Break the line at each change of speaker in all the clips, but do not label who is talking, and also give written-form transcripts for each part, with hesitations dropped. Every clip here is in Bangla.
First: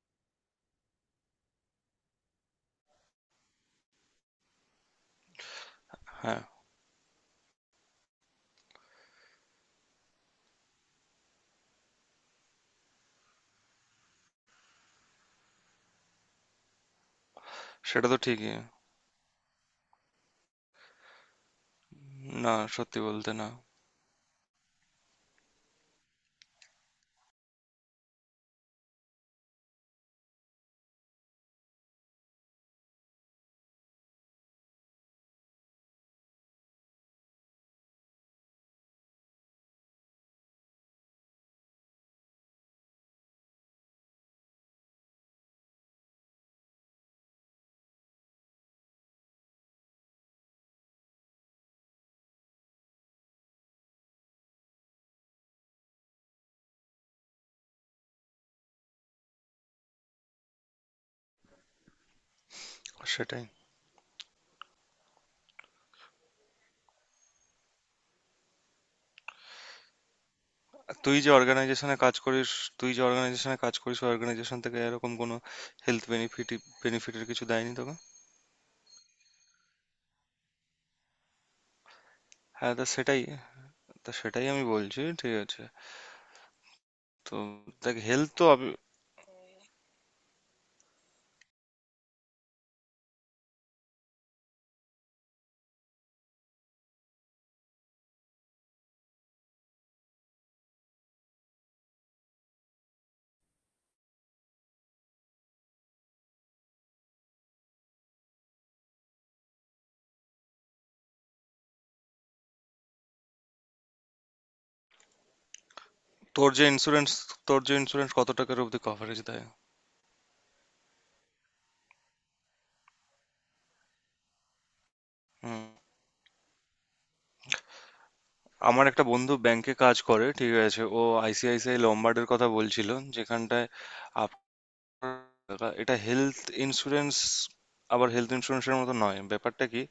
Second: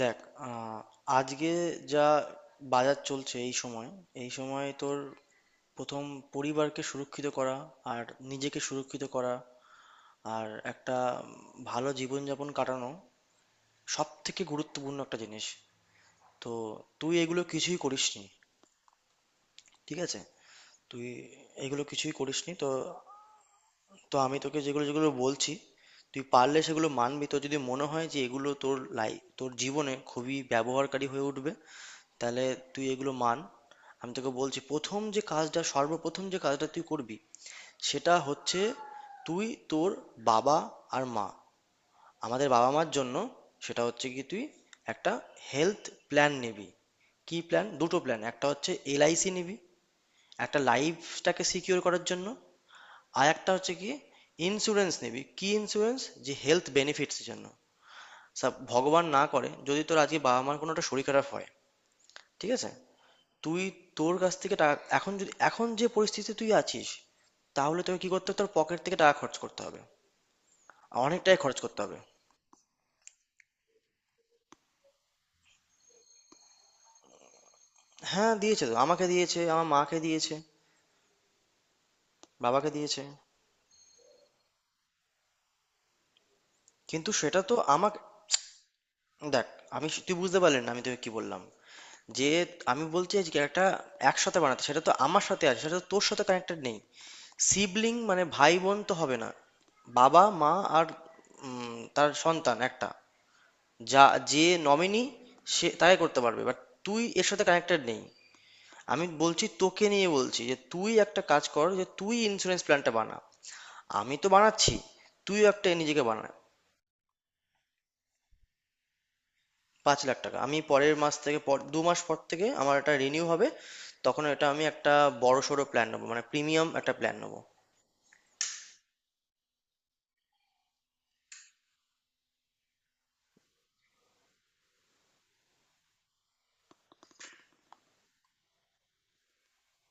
দেখ, আহ, আজকে যা বাজার চলছে, এই সময় তোর প্রথম
হ্যাঁ,
পরিবারকে সুরক্ষিত করা, আর নিজেকে সুরক্ষিত করা, আর একটা ভালো জীবনযাপন কাটানো সব থেকে গুরুত্বপূর্ণ একটা জিনিস। তো তুই এগুলো কিছুই
সেটা তো
করিসনি।
ঠিকই।
ঠিক আছে, তুই এগুলো কিছুই করিসনি
না,
তো।
সত্যি বলতে না।
তো আমি তোকে যেগুলো যেগুলো বলছি, তুই পারলে সেগুলো মানবি। তো যদি মনে হয় যে এগুলো তোর লাই তোর জীবনে খুবই ব্যবহারকারী হয়ে উঠবে, তাহলে তুই এগুলো মান। আমি তোকে বলছি, প্রথম যে কাজটা সর্বপ্রথম যে কাজটা তুই করবি, সেটা হচ্ছে তুই তোর বাবা আর মা, আমাদের বাবা মার জন্য, সেটা হচ্ছে কি তুই একটা হেলথ প্ল্যান নিবি। কি প্ল্যান? দুটো প্ল্যান। একটা হচ্ছে এলআইসি নিবি, একটা লাইফটাকে সিকিউর করার জন্য। আর একটা হচ্ছে কি, ইন্স্যুরেন্স নিবি। কি ইন্স্যুরেন্স? যে হেলথ বেনিফিটসের জন্য। সব ভগবান না করে, যদি তোর আজকে বাবা মার কোনো একটা শরীর খারাপ হয়, ঠিক আছে,
সেটাই।
তুই তোর কাছ থেকে টাকা, এখন যে পরিস্থিতিতে তুই আছিস, তাহলে তোকে কি করতে হবে? তোর পকেট থেকে টাকা খরচ করতে হবে,
তুই যে
অনেকটাই খরচ করতে
অর্গানাইজেশনে
হবে।
কাজ করিস, তুই যে অর্গানাইজেশনে কাজ করিস, ওই অর্গানাইজেশন থেকে এরকম কোনো হেলথ বেনিফিটের কিছু দেয়নি তোকে?
হ্যাঁ, দিয়েছে তো, আমাকে দিয়েছে, আমার মাকে দিয়েছে, বাবাকে
হ্যাঁ,
দিয়েছে।
তা সেটাই আমি বলছি, ঠিক আছে।
কিন্তু
তো
সেটা তো
দেখ
আমাকে।
হেলথ তো আমি-
দেখ, তুই বুঝতে পারলি না আমি তোকে কি বললাম। যে আমি বলছি যে একটা একসাথে বানাতে, সেটা তো আমার সাথে আছে, সেটা তো তোর সাথে কানেক্টেড নেই। সিবলিং মানে ভাই বোন তো হবে না, বাবা মা আর তার সন্তান একটা, যা, যে নমিনি, সে তাই করতে পারবে। বাট তুই এর সাথে কানেক্টেড নেই। আমি বলছি তোকে নিয়ে বলছি, যে তুই একটা কাজ কর, যে তুই ইন্স্যুরেন্স প্ল্যানটা বানা। আমি তো বানাচ্ছি, তুই একটা নিজেকে বানা।
তোর যে ইন্স্যুরেন্স তোর যে ইন্স্যুরেন্স কত টাকার অবধি কভারেজ দেয়?
৳৫,০০,০০০। আমি পরের মাস থেকে, পর ২ মাস পর থেকে আমার এটা রিনিউ হবে। তখন এটা আমি একটা বড়
হুম।
সড়ো প্ল্যান নেবো, মানে প্রিমিয়াম একটা প্ল্যান নেবো।
আমার একটা বন্ধু ব্যাংকে কাজ করে, ঠিক আছে। ও আইসিআইসিআই লম্বার্ডের কথা বলছিল, যেখানটায় দাদা এটা হেলথ ইন্স্যুরেন্স আবার হেলথ ইন্স্যুরেন্সের মতো নয়। ব্যাপারটা কি,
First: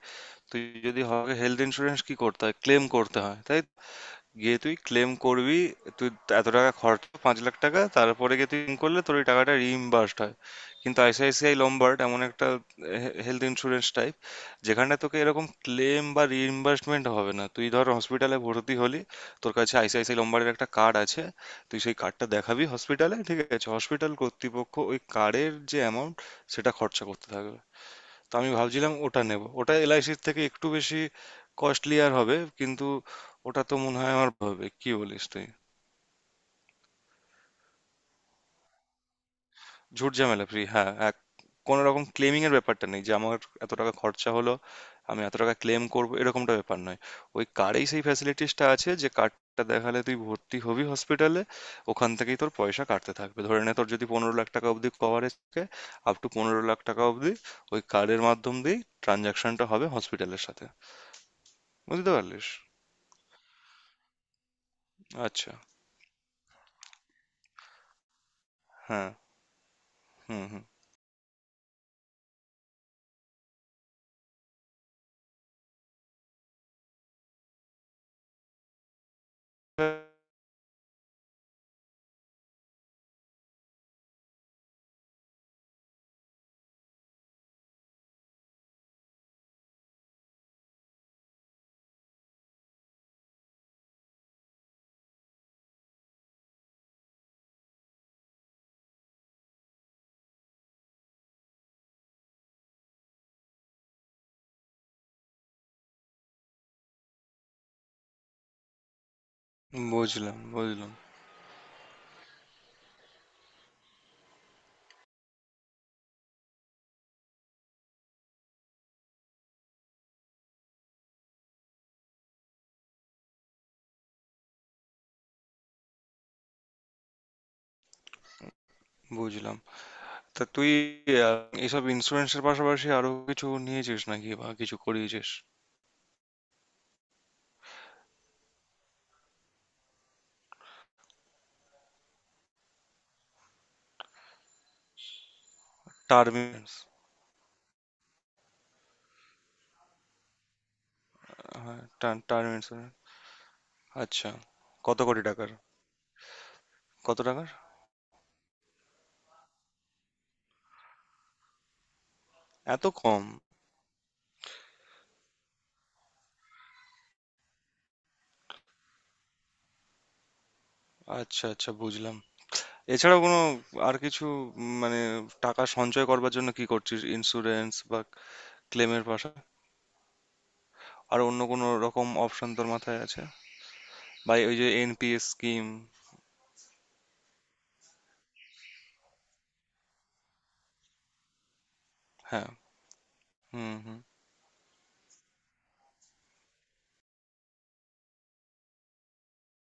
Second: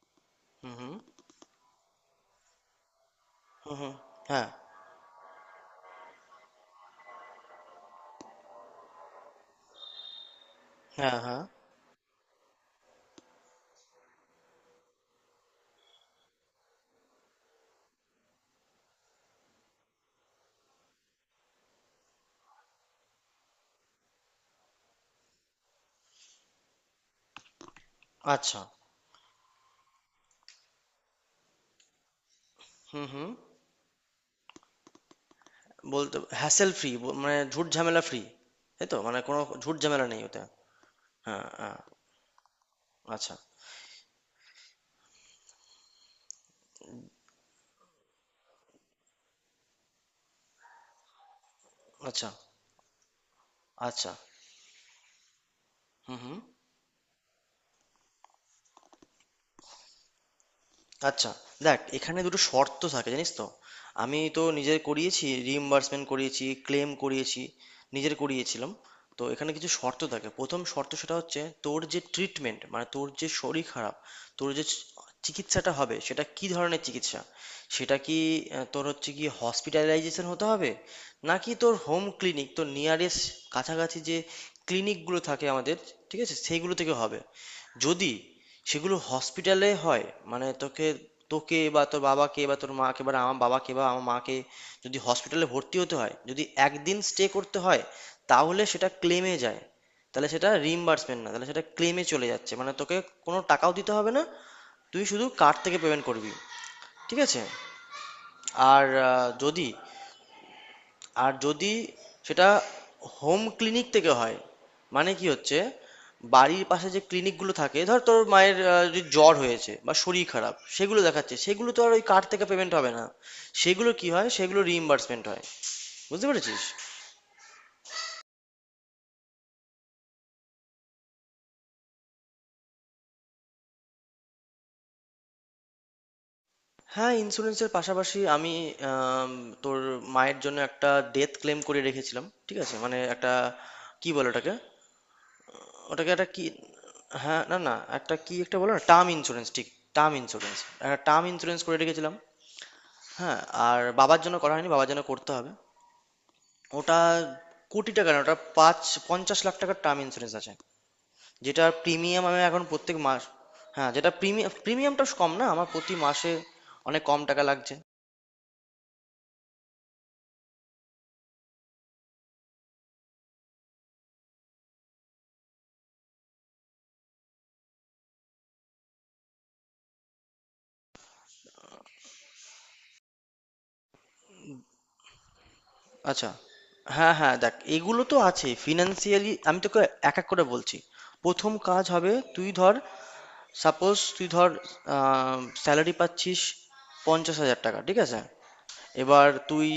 তুই
হুম হুম।
যদি হয় হেলথ ইন্স্যুরেন্স কি করতে হয়, ক্লেম করতে হয় তাই
হুম হুম। হ্যাঁ
গিয়ে তুই ক্লেম করবি। তুই এত টাকা খরচ পাঁচ লাখ টাকা তারপরে গিয়ে তুই claim করলে তোর ওই টাকাটা রিইম্বার্সড হয়। কিন্তু
হ্যাঁ। হ্যাঁ।
আইসিআইসিআই লম্বার্ড এমন একটা হেলথ ইন্স্যুরেন্স টাইপ, যেখানে তোকে এরকম ক্লেম বা রিইম্বার্সমেন্ট হবে না। তুই ধর হসপিটালে ভর্তি হলি, তোর কাছে আইসিআইসিআই লম্বার্ডের একটা কার্ড আছে, তুই সেই কার্ডটা দেখাবি হসপিটালে, ঠিক আছে। হসপিটাল কর্তৃপক্ষ ওই কার্ডের যে অ্যামাউন্ট, সেটা খরচা করতে থাকে। তো আমি
আচ্ছা।
ভাবছিলাম ওটা নেব, ওটা এলআইসির থেকে একটু বেশি কস্টলি আর হবে, কিন্তু
হুম হুম।
ওটা তো মনে হয় আমার হবে, কি বলিস তুই?
বলতে হ্যাসেল ফ্রি, মানে ঝুট ঝামেলা ফ্রি, তাই তো, মানে কোনো ঝুট ঝামেলা
ঝুট
নেই ওতে।
ঝামেলা ফ্রি, হ্যাঁ, এক
হ্যাঁ হ্যাঁ।
কোনো রকম ক্লেমিং এর ব্যাপারটা নেই, যে
আচ্ছা
আমার এত টাকা খরচা হলো, আমি এত টাকা ক্লেম করব, এরকমটা ব্যাপার নয়। ওই কার্ডেই সেই ফ্যাসিলিটিসটা আছে, যে কার্ডটা দেখালে তুই ভর্তি হবি হসপিটালে, ওখান
আচ্ছা
থেকেই তোর পয়সা কাটতে থাকবে। ধরে নে তোর যদি
আচ্ছা।
পনেরো লাখ টাকা অবধি কভারেজ থাকে,
হুম
আপ টু
হুম।
পনেরো লাখ টাকা অবধি, ওই কার্ডের মাধ্যম দিয়েই ট্রানজাকশনটা হবে হসপিটালের সাথে।
আচ্ছা। দেখ,
বুঝতে
এখানে দুটো
পারলিস?
শর্ত থাকে জানিস তো। আমি তো নিজের করিয়েছি,
আচ্ছা,
রিইম্বার্সমেন্ট করিয়েছি, ক্লেম করিয়েছি, নিজের করিয়েছিলাম।
হ্যাঁ,
তো এখানে কিছু শর্ত থাকে।
হুম,
প্রথম
হুম।
শর্ত, সেটা হচ্ছে তোর যে ট্রিটমেন্ট, মানে তোর যে শরীর খারাপ, তোর যে চিকিৎসাটা হবে, সেটা কি ধরনের চিকিৎসা, সেটা কি, তোর হচ্ছে কি হসপিটালাইজেশন হতে হবে, নাকি তোর হোম ক্লিনিক, তোর নিয়ারেস্ট, কাছাকাছি যে ক্লিনিকগুলো থাকে আমাদের, ঠিক আছে, সেইগুলো থেকে হবে। যদি সেগুলো হসপিটালে হয়, মানে তোকে, তোকে বা তোর বাবাকে বা তোর মাকে বা আমার বাবাকে বা আমার মাকে যদি হসপিটালে ভর্তি হতে হয়, যদি একদিন স্টে করতে হয়, তাহলে সেটা ক্লেমে যায়। তাহলে সেটা রিইম্বার্সমেন্ট না, তাহলে সেটা ক্লেমে চলে যাচ্ছে। মানে তোকে কোনো টাকাও দিতে হবে না, তুই শুধু কার্ড থেকে পেমেন্ট করবি। ঠিক আছে। আর আহ, যদি
বুঝলাম, বুঝলাম,
আর যদি সেটা হোম ক্লিনিক থেকে হয়, মানে কি হচ্ছে, বাড়ির পাশে যে ক্লিনিকগুলো থাকে, ধর তোর মায়ের যদি জ্বর হয়েছে বা শরীর খারাপ, সেগুলো দেখাচ্ছে, সেগুলো তো আর ওই কার্ড থেকে পেমেন্ট হবে না। সেগুলো কি হয়, সেগুলো রিইম্বার্সমেন্ট হয়। বুঝতে পেরেছিস।
বুঝলাম। তা তুই, আ, এসব ইন্সুরেন্সের পাশাপাশি আরো কিছু নিয়েছিস নাকি বা কিছু করিয়েছিস?
হ্যাঁ, ইন্স্যুরেন্সের পাশাপাশি আমি আম, তোর মায়ের জন্য একটা ডেথ ক্লেম করে রেখেছিলাম। ঠিক আছে, মানে একটা, কি বলে ওটাকে, ওটাকে একটা
টার্ম
কি,
ইন্সুরেন্স।
হ্যাঁ না না, একটা কি, একটা বলো না, টার্ম ইন্স্যুরেন্স, ঠিক, টার্ম ইন্স্যুরেন্স, একটা টার্ম ইন্স্যুরেন্স করে
হ্যাঁ,
রেখেছিলাম।
Term term insurance.
হ্যাঁ। আর বাবার
আচ্ছা।
জন্য করা হয়নি, বাবার
কত
জন্য
কোটি
করতে
টাকার?
হবে। ওটা
কত টাকার?
কোটি টাকা না, ওটা পাঁচ, ৳৫০,০০,০০০ টার্ম ইন্স্যুরেন্স আছে। যেটা প্রিমিয়াম আমি এখন
এত
প্রত্যেক মাস,
কম?
হ্যাঁ যেটা প্রিমিয়াম, প্রিমিয়ামটা কম না, আমার প্রতি মাসে অনেক কম টাকা লাগছে।
আচ্ছা, আচ্ছা, বুঝলাম। এছাড়াও কোনো আর কিছু, মানে টাকা সঞ্চয় করবার জন্য কি করছিস? ইন্সুরেন্স বা ক্লেমের পাশা, আর অন্য কোনো রকম অপশন তোর মাথায় আছে? বা ওই যে এনপিএস স্কিম?
আচ্ছা। হ্যাঁ হ্যাঁ, দেখ এগুলো তো আছে। ফিনান্সিয়ালি আমি তোকে এক এক করে বলছি। প্রথম কাজ হবে,
হ্যাঁ,
তুই ধর,
হুম,
সাপোজ
হুম।
তুই ধর স্যালারি পাচ্ছিস ৳৫০,০০০, ঠিক আছে। এবার তুই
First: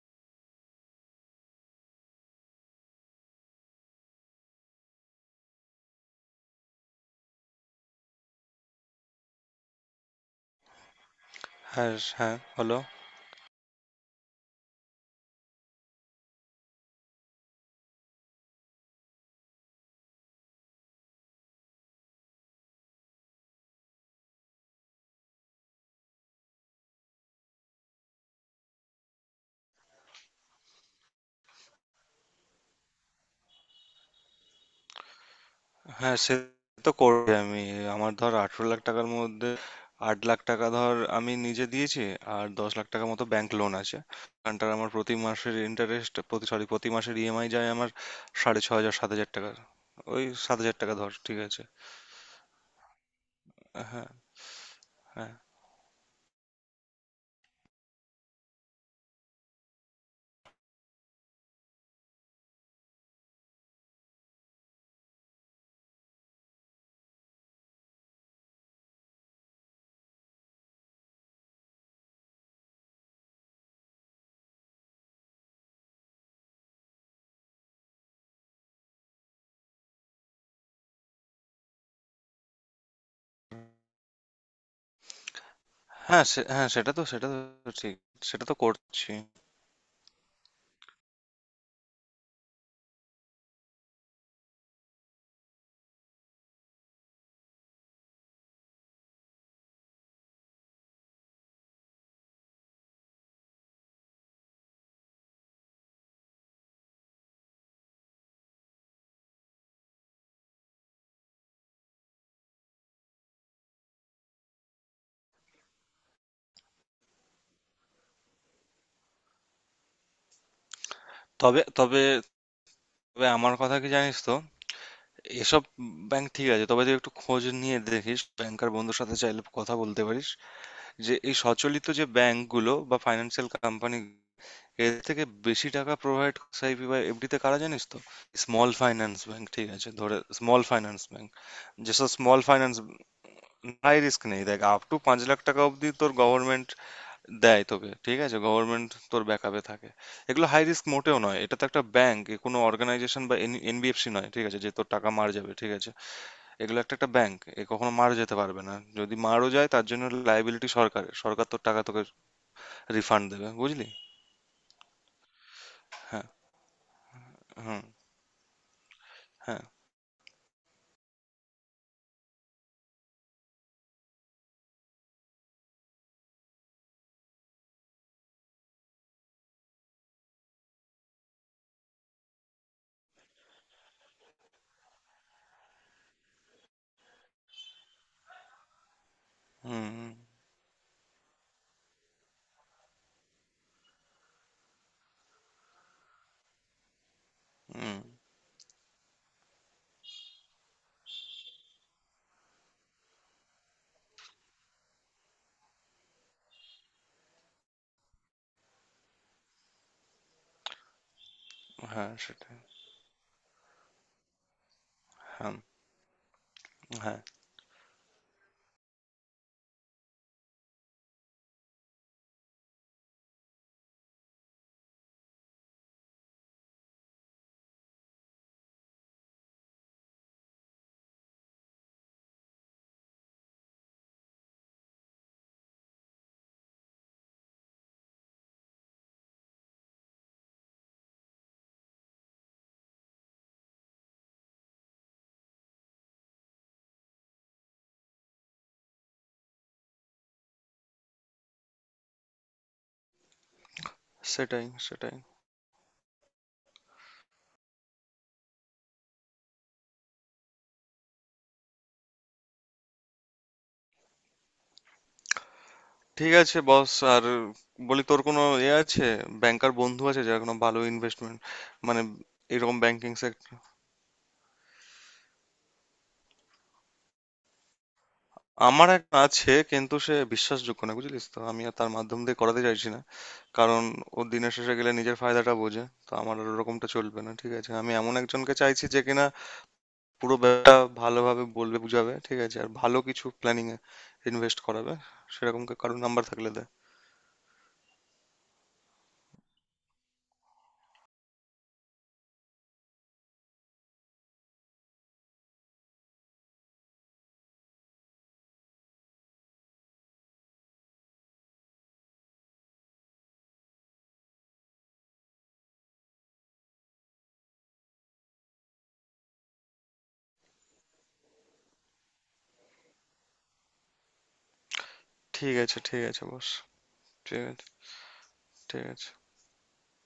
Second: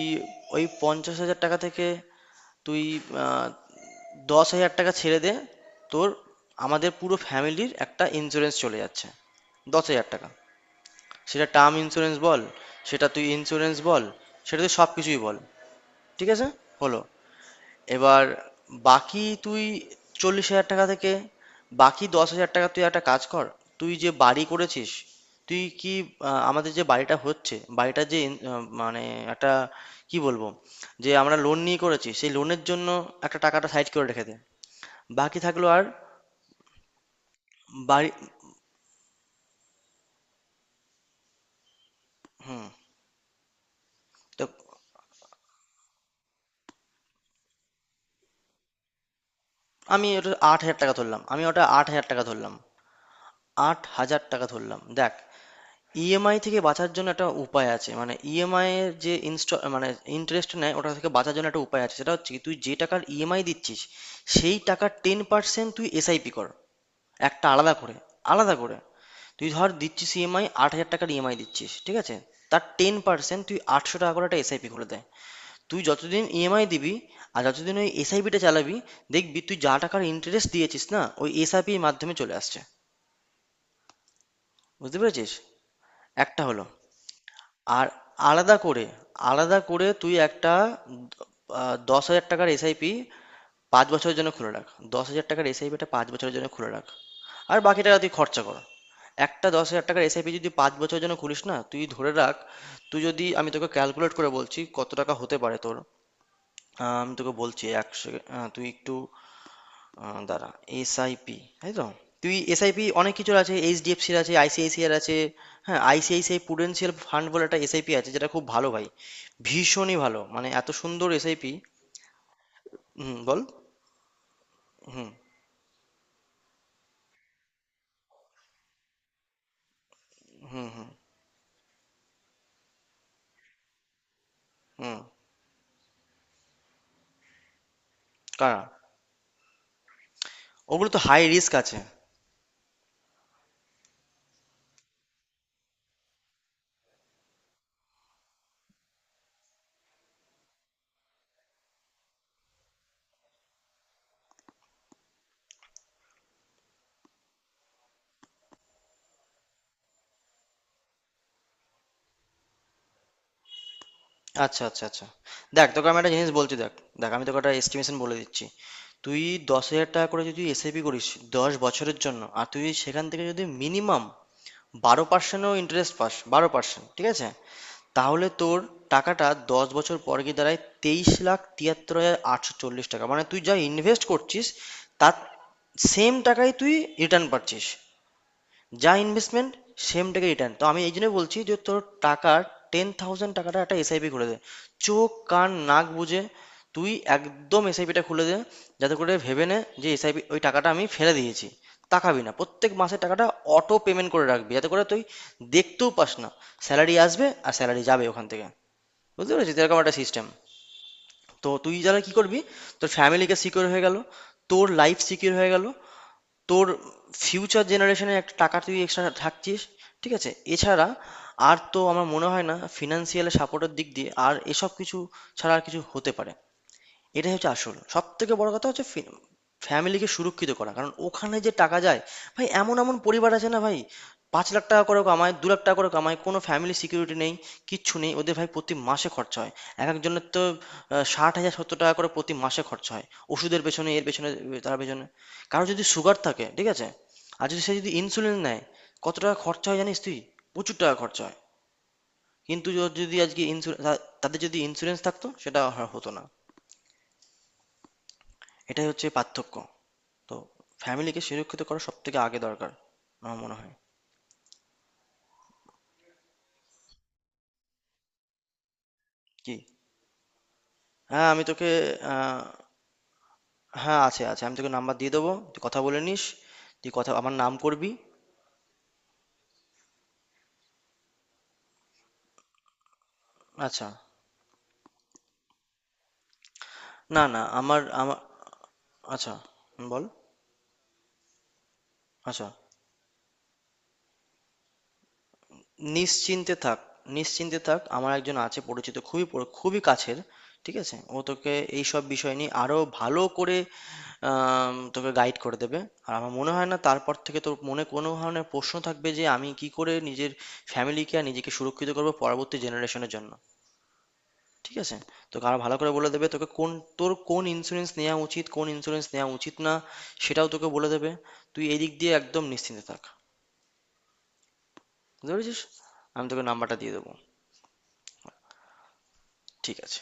ওই ৳৫০,০০০ থেকে তুই আহ, ৳১০,০০০ ছেড়ে দে, তোর, আমাদের পুরো ফ্যামিলির একটা ইন্স্যুরেন্স চলে যাচ্ছে, ৳১০,০০০। সেটা টার্ম
হ্যাঁ,
ইন্স্যুরেন্স
হ্যাঁ,
বল,
হলো।
সেটা তুই ইন্স্যুরেন্স বল, সেটা তুই সব কিছুই বল, ঠিক আছে, হলো। এবার বাকি তুই ৳৪০,০০০ থেকে, বাকি ৳১০,০০০ তুই একটা কাজ কর। তুই যে বাড়ি করেছিস, তুই কি, আমাদের যে বাড়িটা হচ্ছে, বাড়িটা যে মানে একটা, কি বলবো, যে আমরা লোন নিয়ে করেছি, সেই লোনের জন্য একটা টাকাটা সাইড করে রেখে দে। বাকি থাকলো আর
হ্যাঁ সে তো করবে। আমি
বাড়ি।
আমার ধর 18 লাখ টাকার মধ্যে 8 লাখ টাকা ধর আমি নিজে দিয়েছি, আর 10 লাখ টাকা মতো ব্যাংক লোন আছে।
তো
ওখানটার আমার প্রতি মাসের ইন্টারেস্ট, প্রতি, সরি, প্রতি মাসের ইএমআই যায় আমার সাড়ে ছ হাজার, সাত হাজার টাকা। ওই সাত হাজার টাকা ধর, ঠিক
আমি ওটা
আছে।
আট হাজার টাকা ধরলাম, আট
হ্যাঁ,
হাজার টাকা ধরলাম। দেখ,
হ্যাঁ।
ইএমআই থেকে বাঁচার জন্য একটা উপায় আছে, মানে ইএমআই এর যে ইনস্টল, মানে ইন্টারেস্ট নেয়, ওটা থেকে বাঁচার জন্য একটা উপায় আছে। সেটা হচ্ছে কি, তুই যে টাকার ইএমআই দিচ্ছিস, সেই টাকার ১০% তুই এসআইপি কর, একটা আলাদা করে। আলাদা করে তুই ধর দিচ্ছিস ইএমআই, ৳৮,০০০ ইএমআই দিচ্ছিস, ঠিক আছে, তার ১০% তুই ৳৮০০ করে একটা এসআইপি খুলে দেয়। তুই যতদিন ইএমআই দিবি আর যতদিন ওই এসআইপিটা চালাবি, দেখবি তুই যা টাকার ইন্টারেস্ট দিয়েছিস না, ওই এসআইপির মাধ্যমে চলে আসছে। বুঝতে পেরেছিস।
হ্যাঁ
একটা
সে-
হলো।
হ্যাঁ সেটা তো সেটা তো
আর
ঠিক, সেটা তো
আলাদা করে,
করছি।
তুই একটা ৳১০,০০০ এসআইপি ৫ বছরের জন্য খুলে রাখ। ৳১০,০০০ এসআইপিটা ৫ বছরের জন্য খুলে রাখ, আর বাকি টাকা তুই খরচা কর। একটা ৳১০,০০০ এসআইপি যদি ৫ বছরের জন্য খুলিস না, তুই ধরে রাখ, তুই যদি আমি তোকে ক্যালকুলেট করে বলছি কত টাকা হতে পারে তোর। আমি তোকে বলছি, এক সেকেন্ড, তুই একটু, দাঁড়া। এসআইপি তাই তো, তুই এসআইপি অনেক কিছুর আছে, এইচডিএফসির আছে, আইসিআইসিআর আছে। হ্যাঁ, আইসিআইসিআই প্রুডেন্সিয়াল ফান্ড বলে একটা এসআইপি আছে, যেটা খুব ভালো ভাই, ভীষণই ভালো, মানে এত সুন্দর এসআইপি।
তবে তবে
হুম,
তবে
বল।
আমার কথা কি জানিস তো,
হুম
এসব ব্যাংক ঠিক আছে, তবে তুই একটু খোঁজ নিয়ে দেখিস, ব্যাংকার বন্ধুর সাথে চাইলে কথা বলতে পারিস,
হুম। হুম
যে এই সচলিত যে ব্যাংকগুলো বা ফাইন্যান্সিয়াল কোম্পানি, এর
হুম।
থেকে বেশি টাকা প্রোভাইড এসআইপি বা এফডিতে কারা জানিস তো?
কারা?
স্মল ফাইন্যান্স ব্যাংক, ঠিক আছে, ধরে স্মল
ওগুলো তো
ফাইন্যান্স
হাই
ব্যাংক।
রিস্ক আছে।
যেসব স্মল ফাইন্যান্স হাই রিস্ক নেই, দেখ আপ টু পাঁচ লাখ টাকা অবধি তোর গভর্নমেন্ট দেয় তোকে, ঠিক আছে। গভর্নমেন্ট তোর ব্যাকআপে থাকে। এগুলো হাই রিস্ক মোটেও নয়, এটা তো একটা ব্যাংক। এ কোনো অর্গানাইজেশন বা এনবিএফসি নয়, ঠিক আছে, যে তোর টাকা মার যাবে, ঠিক আছে। এগুলো একটা একটা ব্যাংক, এ কখনো মারা যেতে পারবে না। যদি মারও যায়, তার জন্য লায়াবিলিটি সরকারের, সরকার তোর টাকা তোকে রিফান্ড দেবে, বুঝলি?
আচ্ছা আচ্ছা আচ্ছা। দেখ, তোকে আমি একটা
হ্যাঁ,
জিনিস বলছি, দেখ, দেখ আমি তোকে একটা
হুম,
এস্টিমেশন বলে দিচ্ছি। তুই
হ্যাঁ,
৳১০,০০০ করে যদি এসআইপি করিস ১০ বছরের জন্য, আর তুই সেখান থেকে যদি মিনিমাম ১২%ও ইন্টারেস্ট পাস, ১২%, ঠিক আছে, তাহলে তোর টাকাটা ১০ বছর পর গিয়ে দাঁড়ায় ৳২৩,৭৩,৮৪০। মানে তুই যা ইনভেস্ট করছিস, তার সেম টাকাই তুই রিটার্ন পাচ্ছিস। যা ইনভেস্টমেন্ট,
হুম,
সেম
হুম,
টাকা রিটার্ন। তো আমি এই জন্য বলছি যে তোর টাকার ১০,০০০ টাকাটা একটা এসআইপি খুলে দে। চোখ কান নাক বুঝে তুই একদম
হুম,
এসআইপিটা খুলে দে, যাতে করে ভেবে নে যে এসআইপি ওই টাকাটা আমি ফেলে দিয়েছি। তাকাবি না প্রত্যেক মাসে টাকাটা, অটো পেমেন্ট করে রাখবি, যাতে করে তুই দেখতেও পাস না। স্যালারি আসবে আর স্যালারি যাবে ওখান থেকে। বুঝতে পেরেছিস, এরকম একটা সিস্টেম। তো তুই যারা কি
হ্যাঁ
করবি,
সেটাই,
তোর ফ্যামিলিকে সিকিউর হয়ে গেল, তোর লাইফ সিকিউর হয়ে
হ্যাঁ,
গেল, তোর
হ্যাঁ
ফিউচার জেনারেশনে একটা টাকা তুই এক্সট্রা থাকছিস। ঠিক আছে, এছাড়া আর তো আমার মনে হয় না ফিনান্সিয়াল সাপোর্টের দিক দিয়ে আর এসব কিছু ছাড়া আর কিছু হতে পারে। এটাই হচ্ছে আসল। সবথেকে বড় কথা হচ্ছে ফ্যামিলিকে সুরক্ষিত করা। কারণ ওখানে যে টাকা যায়, ভাই এমন, পরিবার আছে না ভাই, ৳৫,০০,০০০ করে কামায়, ৳২,০০,০০০ করে কামায়, কোনো ফ্যামিলি সিকিউরিটি নেই, কিচ্ছু নেই। ওদের ভাই প্রতি মাসে খরচা হয়, একেকজনের তো ৳৬০,০০০-৳৭০,০০০ করে প্রতি মাসে খরচা হয়। ওষুধের পেছনে, এর পেছনে, তার পেছনে। কারো যদি সুগার থাকে, ঠিক আছে? আর যদি সে যদি ইনসুলিন নেয়, কত টাকা খরচা হয় জানিস তুই? প্রচুর টাকা খরচা হয়। কিন্তু ওর যদি আজকে ইনসু তা তাদের যদি
সেটাই,
ইন্সুরেন্স
সেটাই।
থাকতো, সেটা হতো না। এটাই হচ্ছে পার্থক্য। তো ফ্যামিলিকে সুরক্ষিত করা সবথেকে আগে দরকার আমার মনে হয়।
ঠিক আছে বস। আর বলি তোর কোনো এ আছে
কি?
ব্যাংকার বন্ধু আছে যার কোনো ভালো
হ্যাঁ,
ইনভেস্টমেন্ট,
আমি তোকে,
মানে
আ
এরকম ব্যাংকিং সেক্টর?
হ্যাঁ, আছে, আছে। আমি তোকে নাম্বার দিয়ে দেবো, তুই কথা বলে নিস। তুই কথা আমার নাম করবি।
আমার একটা আছে, কিন্তু সে বিশ্বাসযোগ্য না, বুঝলিস তো, আমি আর তার মাধ্যম দিয়ে করাতে চাইছি না। কারণ
আচ্ছা।
ও দিনের শেষে গেলে নিজের ফায়দাটা বোঝে, তো আমার আর ওরকমটা চলবে
না,
না,
না,
ঠিক আছে।
আমার
আমি এমন
আমা
একজনকে চাইছি যে কিনা
আচ্ছা, হুম, বল।
পুরো ব্যাপারটা ভালোভাবে বলবে, বুঝাবে, ঠিক
আচ্ছা।
আছে, আর ভালো কিছু প্ল্যানিং এ ইনভেস্ট করাবে। সেরকম কা- কারো নাম্বার থাকলে
নিশ্চিন্তে
দেয়।
থাক, নিশ্চিন্তে থাক। আমার একজন আছে পরিচিত, খুবই খুবই কাছের, ঠিক আছে। ও তোকে এইসব বিষয় নিয়ে আরো ভালো করে, তোকে গাইড করে দেবে। আর আমার মনে হয় না তারপর থেকে তোর মনে কোনো ধরনের প্রশ্ন থাকবে, যে আমি কি করে নিজের ফ্যামিলিকে আর নিজেকে সুরক্ষিত করবো পরবর্তী জেনারেশনের জন্য। ঠিক আছে, তোকে আরো ভালো করে বলে দেবে, তোকে কোন, তোর কোন ইন্স্যুরেন্স নেওয়া উচিত, কোন ইন্স্যুরেন্স নেওয়া উচিত না, সেটাও তোকে বলে দেবে। তুই এই দিক দিয়ে একদম নিশ্চিন্তে থাক। বুঝতে
ঠিক
পেরেছিস,
আছে, ঠিক আছে
আমি তোকে
বস।
নাম্বারটা দিয়ে দেবো।
ঠিক আছে, ঠিক আছে।
ঠিক আছে।